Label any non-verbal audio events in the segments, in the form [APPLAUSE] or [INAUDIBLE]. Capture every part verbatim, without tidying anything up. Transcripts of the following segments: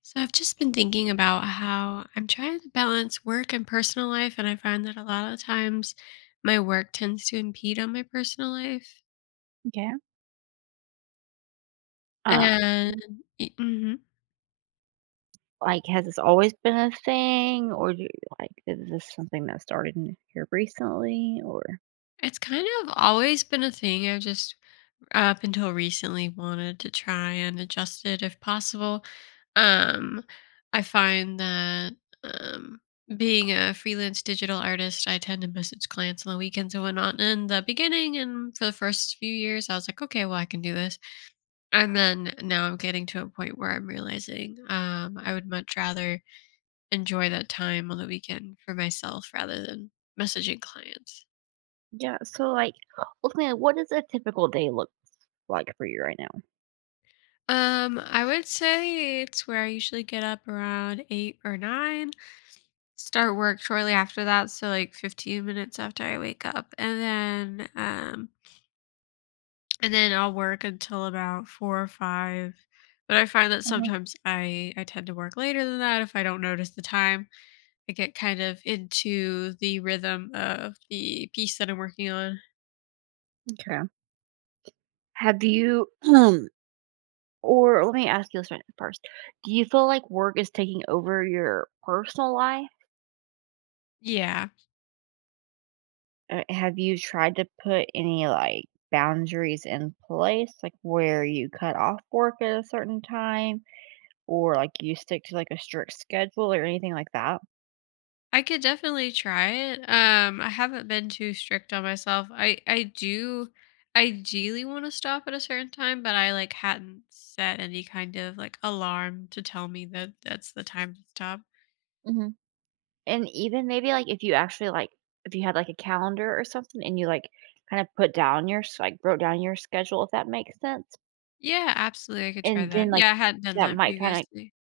So I've just been thinking about how I'm trying to balance work and personal life, and I find that a lot of times my work tends to impede on my personal life. Okay. Uh, And hmm like, has this always been a thing, or do like is this something that started in here recently, or it's kind of always been a thing. I've just up until recently wanted to try and adjust it if possible. Um, I find that um, being a freelance digital artist, I tend to message clients on the weekends and whatnot. In the beginning and for the first few years, I was like, okay, well, I can do this. And then now I'm getting to a point where I'm realizing um, I would much rather enjoy that time on the weekend for myself rather than messaging clients. yeah? So, like, ultimately, what does a typical day look like for you right now? Um, I would say it's where I usually get up around eight or nine, start work shortly after that, so like fifteen minutes after I wake up, and then um, and then I'll work until about four or five. But I find that Mhm. sometimes I I tend to work later than that if I don't notice the time. I get kind of into the rhythm of the piece that I'm working on. Okay. Have you, [CLEARS THROAT] or let me ask you this right first: do you feel like work is taking over your personal life? Yeah, Uh, Have you tried to put any like boundaries in place, like where you cut off work at a certain time? Or, like, you stick to, like, a strict schedule or anything like that? I could definitely try it. Um, I haven't been too strict on myself. I I do ideally want to stop at a certain time, but I like hadn't set any kind of like alarm to tell me that that's the time to stop. Mhm, and even maybe, like, if you actually, like, if you had, like, a calendar or something and you, like, kinda put down your s like, wrote down your schedule, if that makes sense, Yeah, absolutely. I could try and that. then, like, Yeah, I hadn't done that that might kinda previously.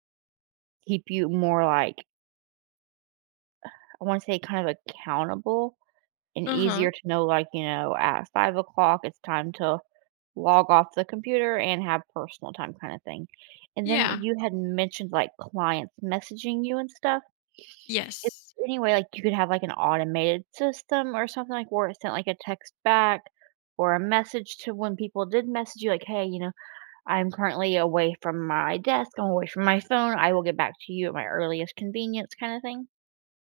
keep you more, like, I wanna say kind of accountable and Uh huh. easier to know, like, you know, at five o'clock, it's time to log off the computer and have personal time kinda thing. And then Yeah. you had mentioned, like, clients messaging you and stuff. Is Yes. there any way, like, you could have, like, an automated system or something, like, where it sent, like, a text back or a message to when people did message you, like, "Hey, you know, I'm currently away from my desk, I'm away from my phone, I will get back to you at my earliest convenience," kinda thing?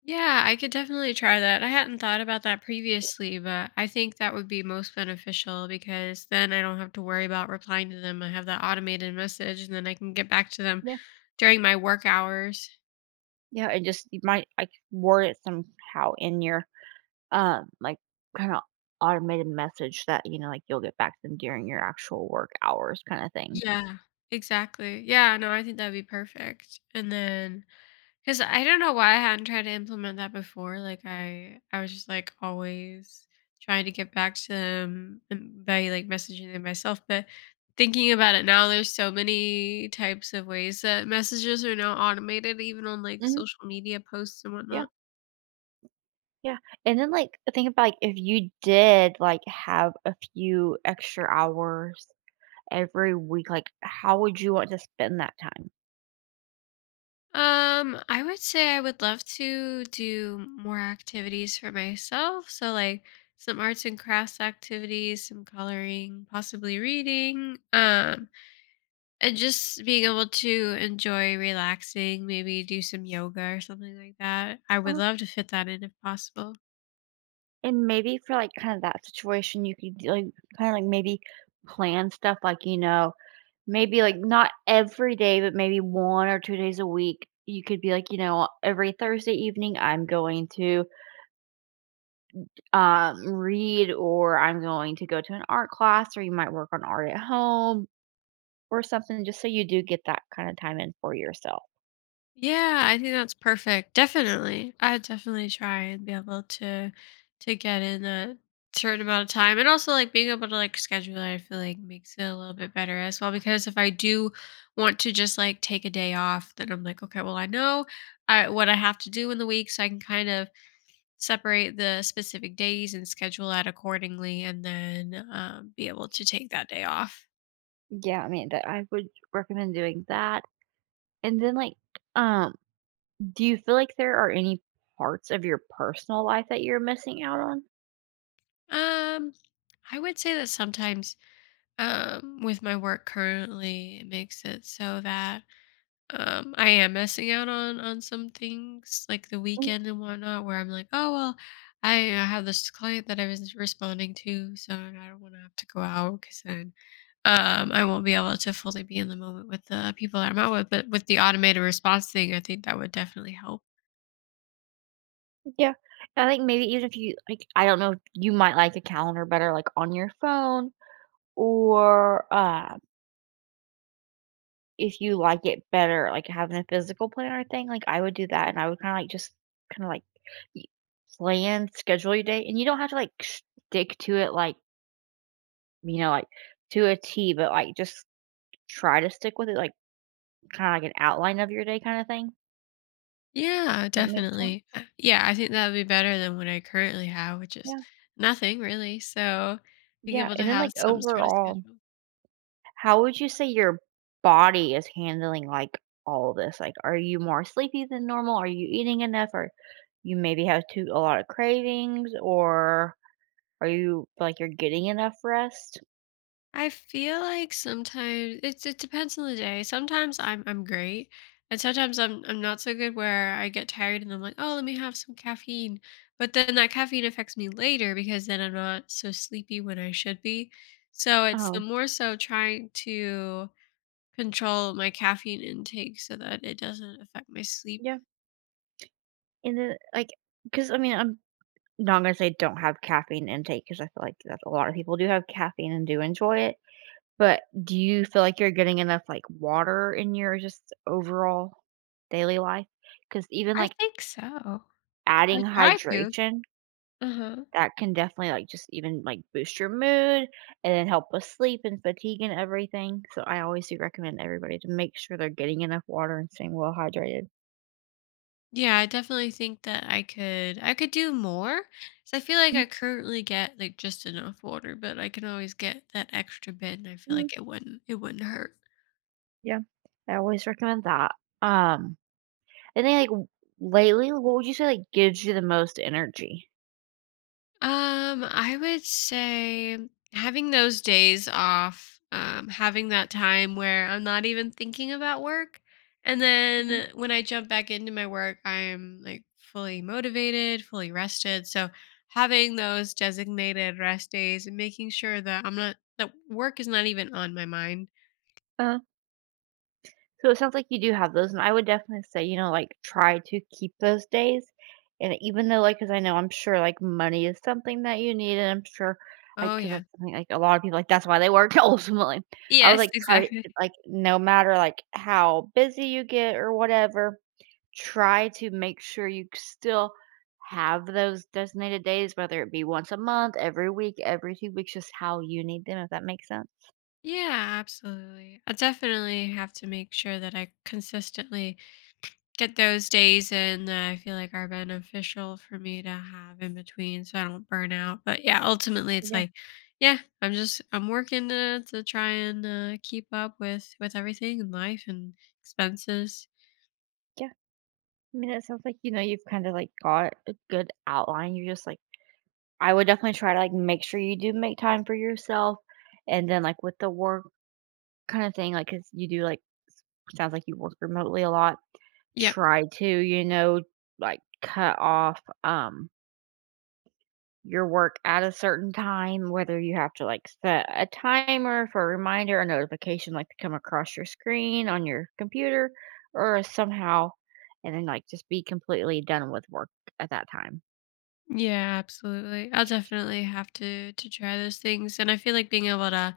Yeah, I could definitely try that. I hadn't thought about that previously, but I think that would be most beneficial because then I don't have to worry about replying to them. I have that automated message and then I can get back to them during my work hours. Yeah, and just you might like word it somehow in your um like kind of automated message that, you know, like you'll get back to them during your actual work hours kind of thing. Yeah, exactly. Yeah, no, I think that'd be perfect. And then, cause I don't know why I hadn't tried to implement that before. Like I, I was just like always trying to get back to them and by like messaging them myself. But thinking about it now, there's so many types of ways that messages are now automated, even on like hmm social media posts and Yeah. whatnot. Yeah. And then like think about like if you did like have a few extra hours every week, like how would you want to spend that time? Um, I would say I would love to do more activities for myself. So like some arts and crafts activities, some coloring, possibly reading. Um, and just being able to enjoy relaxing, maybe do some yoga or something like that. I would uh love to fit that in if possible. And maybe for like kind of that situation you could like kind of like maybe plan stuff like, you know, maybe, like, not every day, but maybe one or two days a week, you could be like, you know, every Thursday evening, I'm going to, um, read, or I'm going to go to an art class, or you might work on art at home or something just so you do get that kinda time in for yourself. Yeah, I think that's perfect. Definitely. I would definitely try and be able to to get in a certain amount of time. And also like being able to like schedule it, I feel like makes it a little bit better as well. Because if I do want to just like take a day off, then I'm like, okay, well I know I what I have to do in the week so I can kind of separate the specific days and schedule that accordingly and then um, be able to take that day off. Yeah, I mean, that I would recommend doing that, and then, like, um, do you feel like there are any parts of your personal life that you're missing out on? um I would say that sometimes um with my work currently it makes it so that um, I am missing out on on some things like the weekend and whatnot, where I'm like, oh well, I, uh have this client that I was responding to, so I don't want to have to go out because then um, I won't be able to fully be in the moment with the people that I'm out with. But with the automated response thing, I think that would definitely help. Yeah. I think maybe even if you like, I don't know, you might like a calendar better, like, on your phone or, uh, if you like it better, like, having a physical planner thing, like, I would do that, and I would kinda, like, just kinda, like, y plan, schedule your day, and you don't have to, like, stick to it, like, you know, like, to a T, but, like, just try to stick with it, like, kinda like an outline of your day kinda thing. Yeah, That makes sense? definitely. Uh, Yeah, I think that would be better than what I currently have, which is Yeah. nothing really. So being Yeah, able to and then, like, have some sort of overall schedule. how would you say your body is handling, like, all of this? Like, are you more sleepy than normal? Are you eating enough? Or you maybe have too a lot of cravings? Or are you feel like you're getting enough rest? I feel like sometimes it's it depends on the day. Sometimes I'm I'm great, and sometimes I'm I'm not so good where I get tired and I'm like, oh, let me have some caffeine. But then that caffeine affects me later because then I'm not so sleepy when I should be. So it's the Oh, more so trying to control my caffeine intake so that it doesn't affect my sleep. yeah. And then, like, because I mean, I'm not gonna say don't have caffeine intake because I feel like that a lot of people do have caffeine and do enjoy it, but do you feel like you're getting enough, like, water in your just overall daily life? Because even, I like, think so. I adding try to. hydration, Uh huh. that can definitely, like, just even, like, boost your mood and then help with sleep and fatigue and everything. So I always do recommend everybody to make sure they're getting enough water and staying well hydrated. Yeah, I definitely think that I could I could do more. 'Cause I feel like I currently get like just enough water, but I can always get that extra bit and I feel Mhm. like it wouldn't it wouldn't hurt. Yeah. I always recommend that. Um, and then, like, w lately, what would you say, like, gives you the most energy? Um, I would say having those days off, um, having that time where I'm not even thinking about work. And then when I jump back into my work, I'm like fully motivated, fully rested. So having those designated rest days and making sure that I'm not, that work is not even on my mind. Mhm. So it sounds like you do have those, and I would definitely say, you know, like try to keep those days. And even though, like, because I know I'm sure like money is something that you need, and I'm sure like Oh, because yeah. that's something like a lot of people like that's why they work [LAUGHS] ultimately. I would Yes, like try to, exactly. like, no matter like how busy you get or whatever, try to make sure you still have those designated days, whether it be once a month, every week, every two weeks, just how you need them, if that makes sense. Yeah, absolutely. I definitely have to make sure that I consistently get those days in that I feel like are beneficial for me to have in between so I don't burn out. But yeah, ultimately it's Yeah. like, yeah, I'm just I'm working to, to try and uh, keep up with with everything in life and expenses. Yeah. I mean, it sounds like, you know, you've kind of like got a good outline. You're just like, I would definitely try to like make sure you do make time for yourself. And then, like, with the work kind of thing, like, cause you do like, sounds like you work remotely a lot. Yep. Try to, you know, like cut off um your work at a certain time, whether you have to like set a timer for a reminder or notification, like to come across your screen on your computer or somehow, and then like just be completely done with work at that time. Yeah, absolutely. I'll definitely have to to try those things and I feel like being able to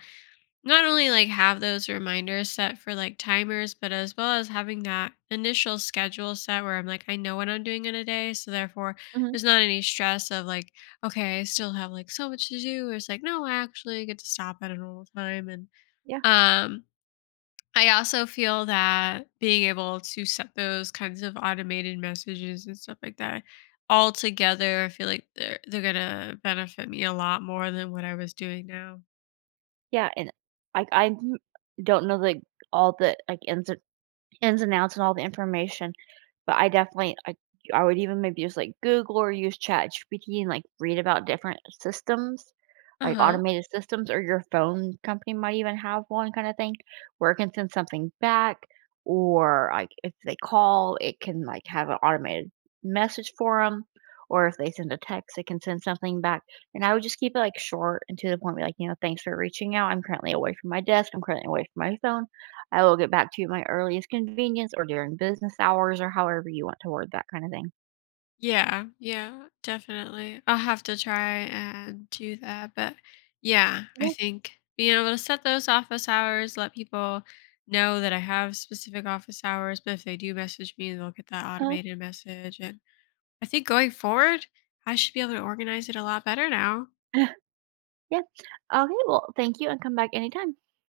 not only like have those reminders set for like timers, but as well as having that initial schedule set where I'm like, I know what I'm doing in a day. So therefore, there's not any stress of like, okay, I still have like so much to do. It's like, no, I actually get to stop at a normal time. And Yeah, um, I also feel that being able to set those kinds of automated messages and stuff like that all together, I feel like they're, they're going to benefit me a lot more than what I was doing now. yeah, and, like, I n- don't know, the all the, like, ins and ins and outs and all the information. But I definitely I I would even maybe just, like, Google or use ChatGPT and, like, read about different systems, Uh like, huh. automated systems, or your phone company might even have one kinda thing where it can send something back or, like, if they call, it can, like, have an automated message for them, or if they send a text, it can send something back, and I would just keep it, like, short and to the point. Be like, you know, "Thanks for reaching out. I'm currently away from my desk. I'm currently away from my phone. I will get back to you at my earliest convenience or during business hours," or however you want to word that kinda thing. Yeah, yeah, definitely. I'll have to try and do that. But yeah, I Yeah, think being able to set those office hours, let people know that I have specific office hours, but if they do message me, they'll get that uh automated message. And I think going forward, I should be able to organize it a lot better now. [SIGHS] [LAUGHS] yeah. Okay, well, thank you and come back anytime.